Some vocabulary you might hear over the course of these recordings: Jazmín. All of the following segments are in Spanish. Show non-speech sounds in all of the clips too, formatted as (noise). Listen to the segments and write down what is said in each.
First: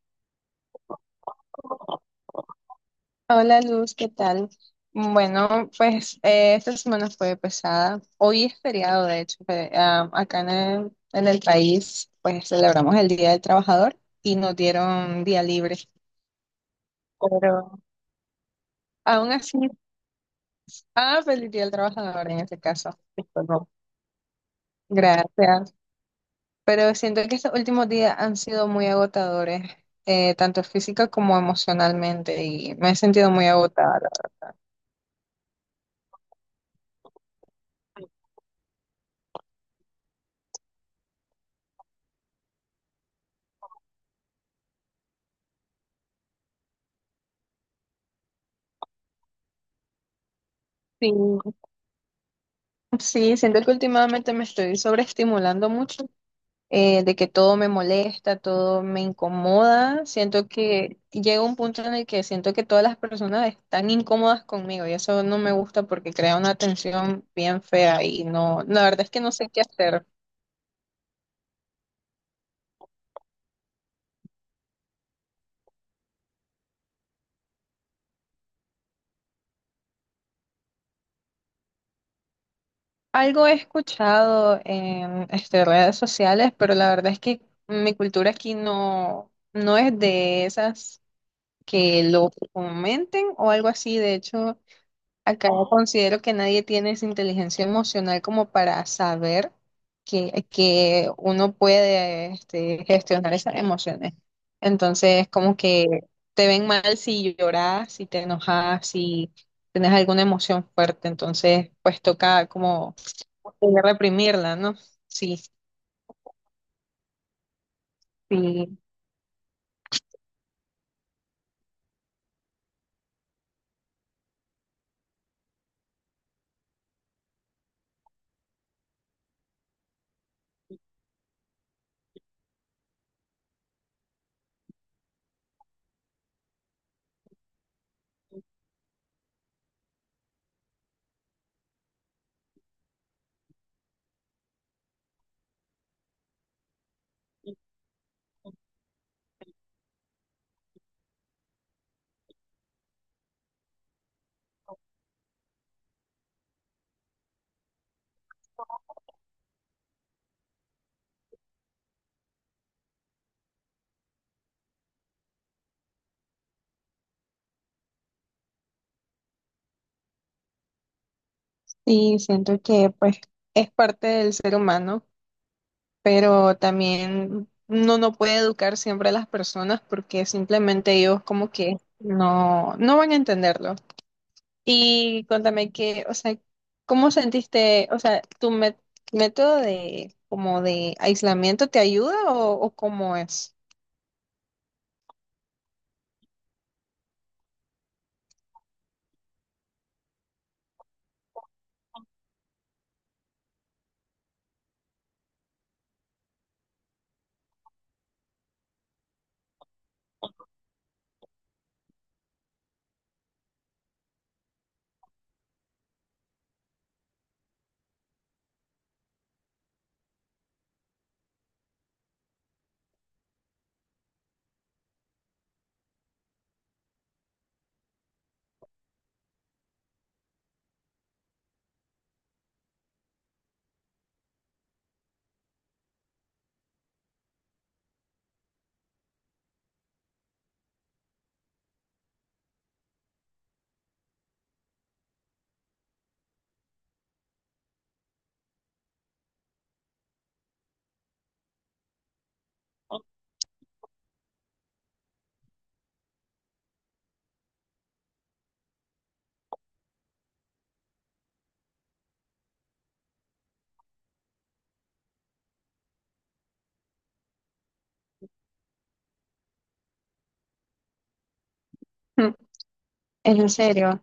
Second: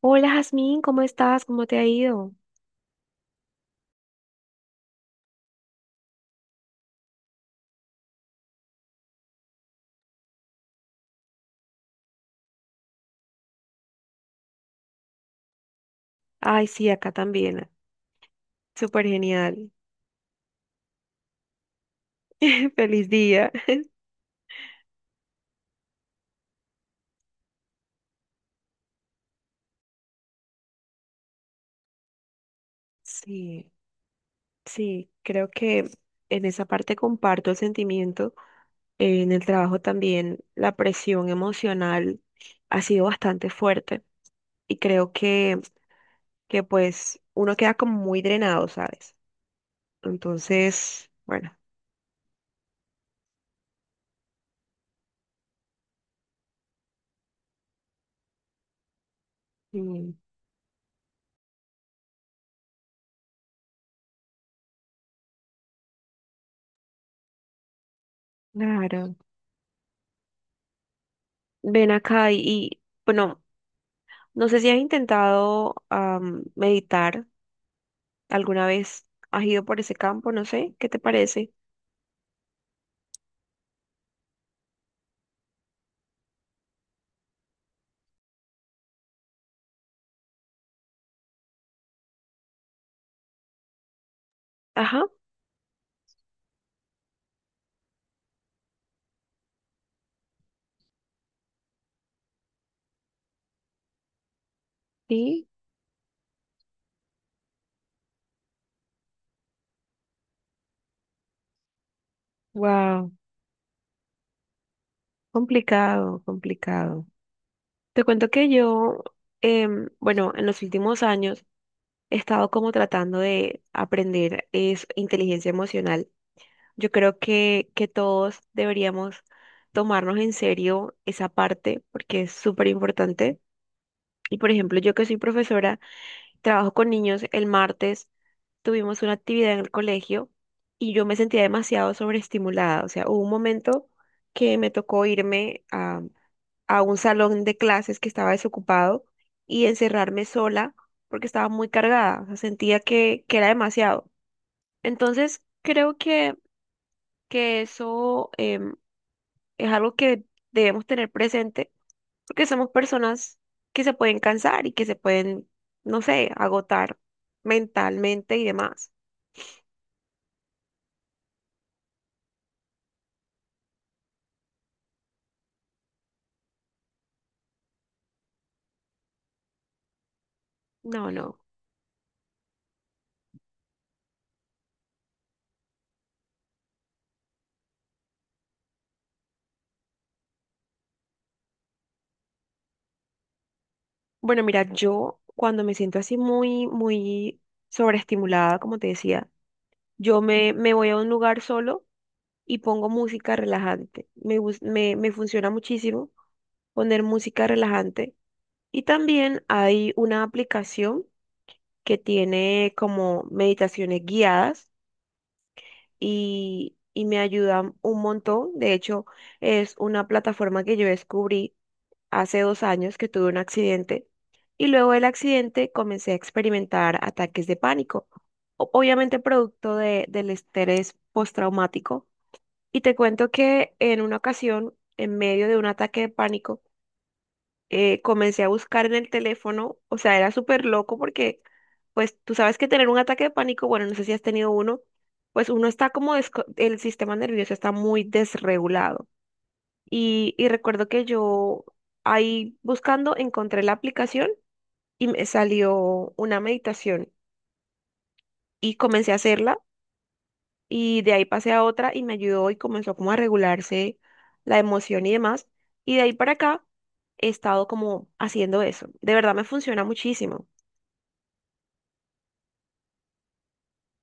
Hola Jazmín, ¿cómo estás? ¿Cómo te ha ido? Hola Luz, ¿qué tal? Bueno, pues esta semana fue pesada. Hoy es feriado, de hecho, acá en el país, pues celebramos el Día del Trabajador y nos dieron día libre. Ay, sí, acá también. Pero Súper aún así, genial. Feliz Día del Trabajador en este (laughs) caso. Feliz día. Disculpa. Gracias. Pero siento que estos últimos días han sido muy agotadores, tanto física como emocionalmente, y me he sentido muy Sí, agotada. sí, creo que en esa parte comparto el sentimiento. En el trabajo también la presión emocional ha sido bastante fuerte y creo que pues uno queda como muy drenado, ¿sabes? Entonces, Sí. bueno. Sí, siento que últimamente me estoy sobreestimulando mucho, de que todo me molesta, todo me incomoda. Mm, Siento que llega un punto en el que siento que todas las personas están incómodas conmigo y eso no me gusta porque crea una tensión bien fea y no, la verdad es claro. que no sé qué hacer. Ven acá bueno, no sé si has intentado meditar. ¿Alguna vez has ido por ese campo? No sé, ¿qué te parece? Algo he escuchado en este, redes sociales, pero la verdad es que mi cultura aquí no, no es de esas que lo fomenten o algo así. De hecho, Ajá, acá yo considero que nadie tiene esa inteligencia emocional como para saber que uno puede este, gestionar esas emociones. Entonces, sí, como que te ven mal si lloras, si te enojas, si tienes alguna emoción fuerte. Entonces, pues toca como wow, reprimirla, ¿no? Sí, complicado, complicado. Te cuento que sí, yo, bueno, en los últimos años he estado como tratando de aprender es inteligencia emocional. Yo creo que todos deberíamos tomarnos en serio esa parte porque es súper importante. Y por ejemplo, yo que soy profesora, trabajo con niños, el martes tuvimos una actividad en el colegio y yo me sentía demasiado sobreestimulada. O sea, hubo un momento que me tocó irme a un salón de clases que estaba desocupado y encerrarme sola porque estaba muy cargada. O sea, sentía que era demasiado. Entonces, creo que eso es algo que debemos tener presente porque somos personas que se pueden cansar y que se pueden, no sé, agotar mentalmente y demás. sí, siento que pues es parte del ser humano. Pero también uno no puede educar siempre a las personas porque simplemente No, ellos no. como que no, no van a entenderlo. Y cuéntame que, o sea, ¿cómo sentiste, o sea, método de como de aislamiento te ayuda o cómo es? Bueno, mira, yo cuando me siento así muy, muy sobreestimulada, como te decía, yo me voy a un lugar solo y pongo música relajante. Me funciona muchísimo poner música relajante. Y también hay una aplicación que tiene como meditaciones guiadas y me ayudan un montón. De hecho, es una plataforma que yo descubrí hace 2 años que tuve un accidente y luego del accidente comencé a experimentar ataques de pánico, obviamente producto del estrés postraumático. Y te cuento que en una ocasión, en medio de un ataque de pánico, comencé a buscar en el teléfono, o sea, era súper loco porque, pues, tú sabes que tener un ataque de pánico, bueno, no sé si has tenido uno, pues uno está como, el sistema nervioso está muy desregulado. Y recuerdo que yo ahí buscando encontré la aplicación y me salió una meditación y comencé a hacerla y de ahí pasé a otra y me ayudó y comenzó como a regularse la emoción y demás. Y de ahí para acá he estado como haciendo eso. De verdad me funciona muchísimo. En serio,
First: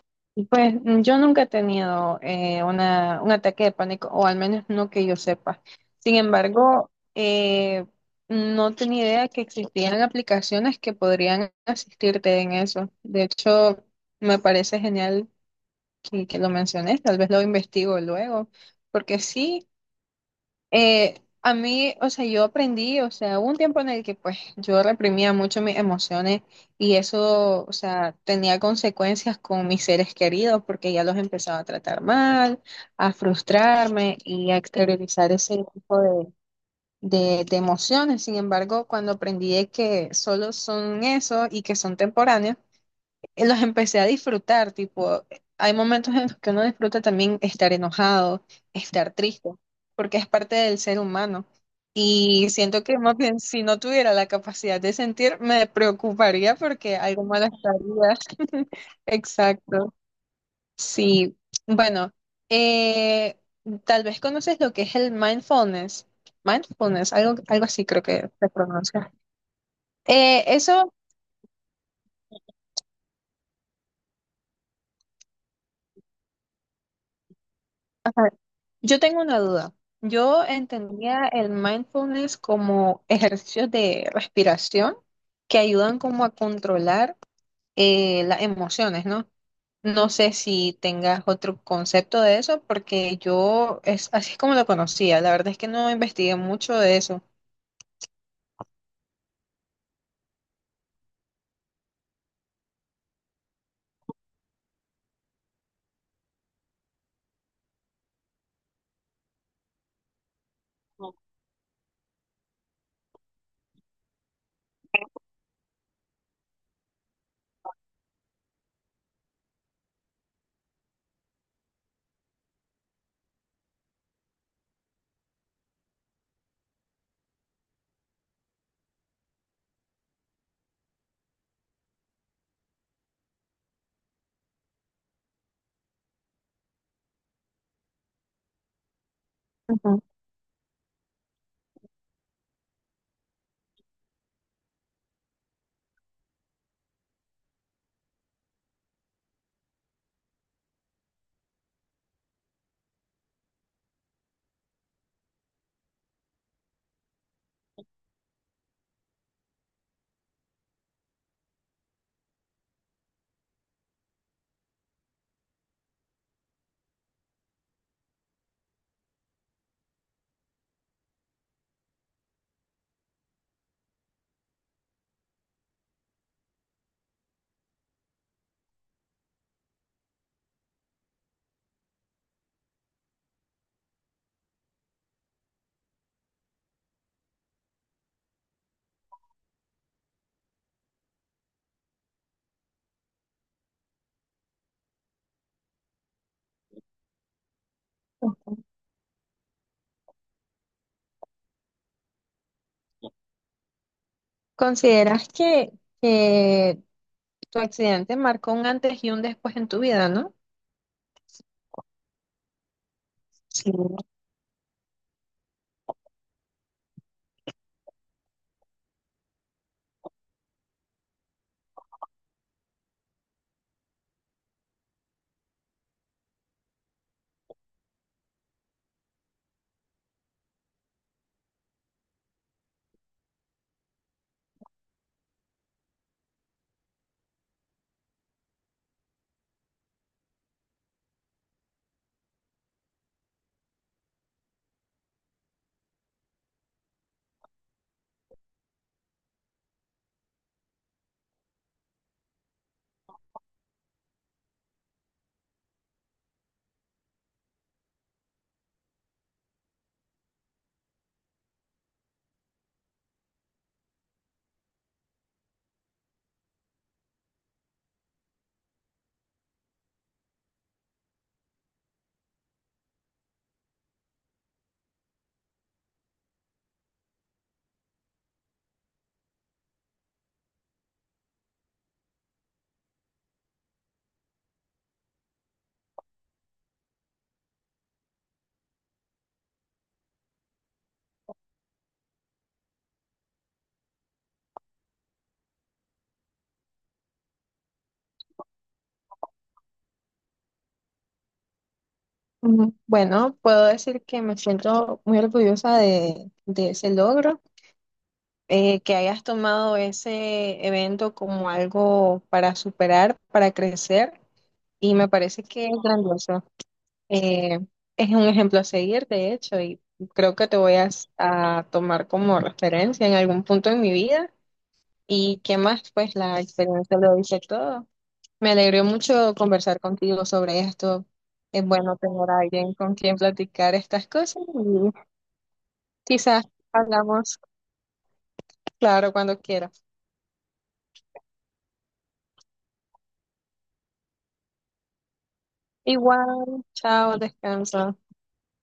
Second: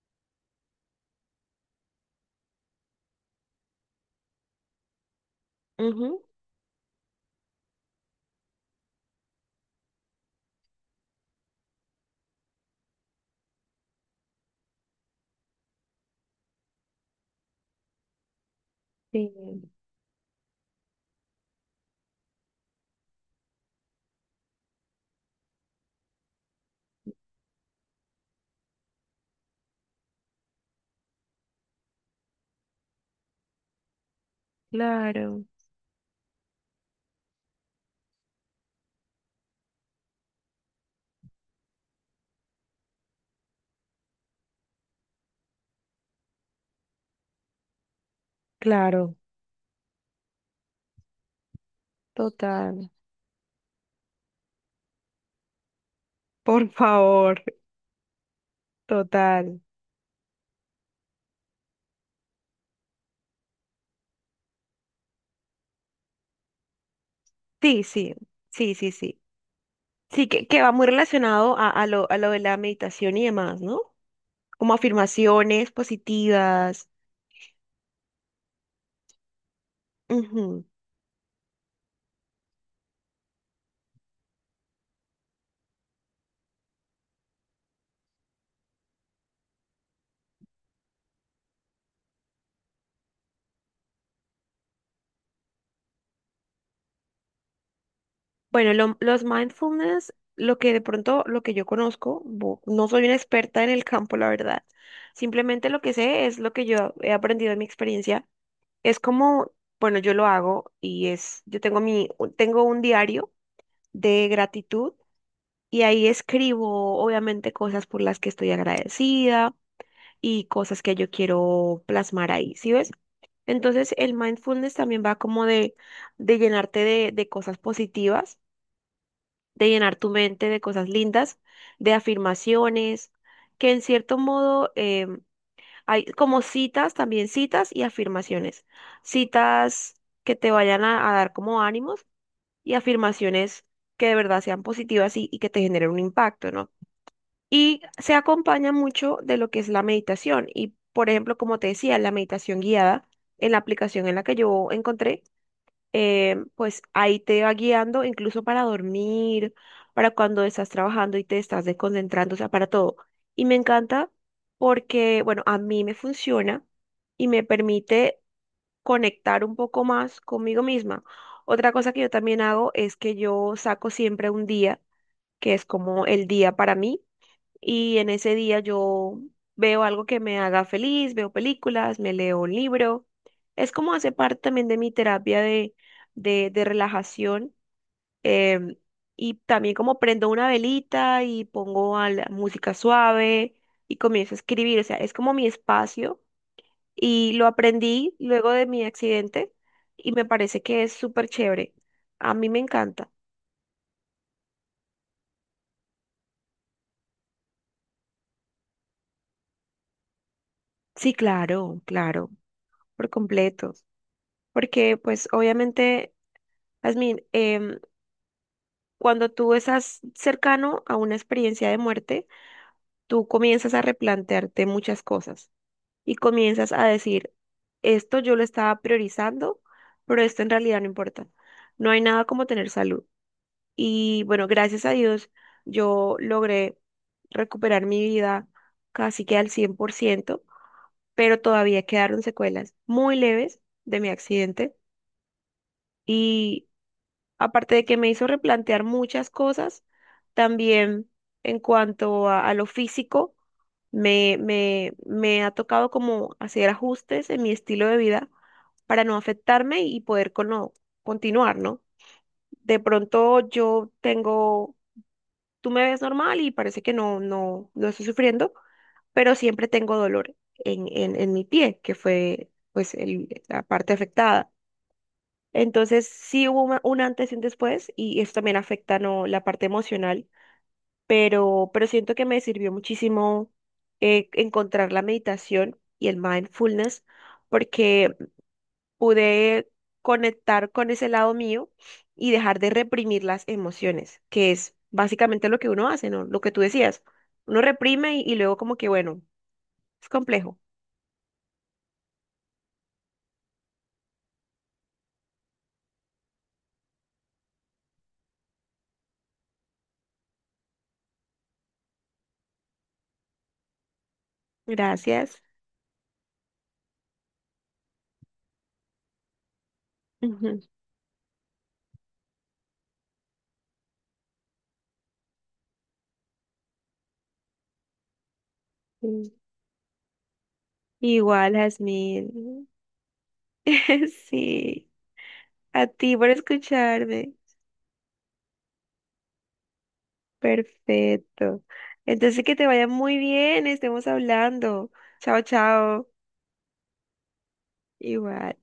pues mm, yo nunca he tenido un ataque de pánico, o al menos no que yo sepa. Sin Ujú. embargo, eh, no tenía idea que existían aplicaciones que podrían asistirte en eso. De hecho, me parece genial que lo menciones, tal vez lo investigo luego, porque Sí, sí. Eh, a mí, o sea, yo aprendí, o sea, hubo un tiempo en el que pues yo reprimía mucho mis emociones y eso, o sea, tenía consecuencias con mis seres queridos porque ya los empezaba a tratar mal, a frustrarme y a exteriorizar claro, ese tipo de emociones. Sin embargo, cuando aprendí de que solo son eso y que son temporáneos, los empecé a disfrutar, tipo, hay momentos en los que uno disfruta también estar enojado, estar claro, triste, porque es parte del ser humano. Y siento total. que más bien si no tuviera la capacidad de sentir, me preocuparía Por porque algo mal favor, estaría. (laughs) total. Exacto. Sí. Bueno, eh, tal vez conoces lo que es el mindfulness. Mindfulness, algo, algo Sí, así creo sí, que se sí, sí, pronuncia. sí. Sí, Eh, que va muy eso, relacionado a lo de la meditación y demás, ¿no? Como afirmaciones positivas. Yo tengo una duda. Yo Ujú. entendía el mindfulness como ejercicios de respiración que ayudan como a controlar las emociones, ¿no? No sé si tengas otro concepto de eso, porque yo es así es como lo conocía. La verdad es que no investigué mucho de eso. Bueno, los mindfulness, lo que de pronto, lo que yo conozco, no soy una experta en el campo, la verdad. Simplemente lo que sé es lo que yo he aprendido de mi experiencia. Es como, bueno, yo lo hago y es, yo tengo mi, tengo un diario de gratitud y ahí escribo obviamente cosas por las que estoy agradecida y cosas que yo quiero plasmar ahí, ¿sí ves? Entonces el mindfulness también va como de llenarte de cosas positivas, de llenar tu mente de cosas lindas, de afirmaciones, que en cierto modo hay como citas, también citas y afirmaciones. Citas Ujú. que te vayan a dar como ánimos y afirmaciones que de verdad sean positivas y que te generen un impacto, ¿no? Y se acompaña mucho de lo que es la meditación. Y, por ejemplo, como te decía, la meditación guiada en la aplicación en la que yo encontré pues ahí te va guiando, incluso para dormir, para cuando estás trabajando y te estás desconcentrando, o sea, para todo. Y me encanta porque, bueno, a mí me funciona y me permite conectar un poco más conmigo misma. Otra cosa que yo también hago es que yo saco siempre un día, que es como el día para mí y en ese día yo veo algo que me haga feliz, veo películas, me leo un libro. Es como hace parte también de mi terapia de relajación. em, y también como prendo una velita y pongo a la música suave y comienzo a escribir. O sea, es como mi espacio y lo aprendí luego de mi accidente y me parece que es súper chévere. A mí me encanta. ¿Consideras que tu accidente marcó un antes y un después en tu vida, ¿no? Sí, claro, claro, por Sí. completo. Porque pues obviamente Jazmín, cuando tú estás cercano a una experiencia de muerte, tú comienzas a replantearte muchas cosas y comienzas a decir, esto yo lo estaba priorizando, pero esto en realidad no importa. No hay nada como tener salud. Y bueno, gracias a Dios, yo logré recuperar mi vida casi que al 100%, pero todavía quedaron secuelas muy leves de mi accidente y aparte de que me hizo replantear muchas cosas, también en cuanto a lo físico, me ha tocado como hacer ajustes en mi estilo de vida para no afectarme y poder con continuar, ¿no? De pronto yo tengo, tú me ves normal y parece que no estoy sufriendo, pero siempre tengo dolor en, en mi pie, que fue pues la parte afectada. Entonces, sí hubo un antes y un después, y eso también afecta, ¿no?, la parte emocional, pero siento que me sirvió muchísimo encontrar la meditación y el mindfulness, porque pude conectar con ese lado mío y dejar de reprimir las emociones, que es básicamente lo que uno hace, ¿no? Lo que tú decías, uno reprime y luego como que, bueno, es complejo. Mm, bueno, puedo decir que me siento muy orgullosa de ese logro, que hayas tomado ese evento como algo para superar, para crecer, y me Gracias. parece que es grandioso. Eh, es un ejemplo a seguir, de hecho, y creo que te Ujú. voy a, a tomar como referencia en algún punto de mi vida. ¿Y qué más? Pues la experiencia lo dice todo. Me alegró mucho Sí. conversar contigo sobre esto. Igual, Es bueno tener a Jasmine. alguien con quien platicar estas (laughs) cosas Sí. y A ti por quizás escucharme. hablamos, claro, cuando quieras. Perfecto. Entonces que te vaya muy bien, estemos hablando. Chao, chao. Igual, chao, descansa. Igual.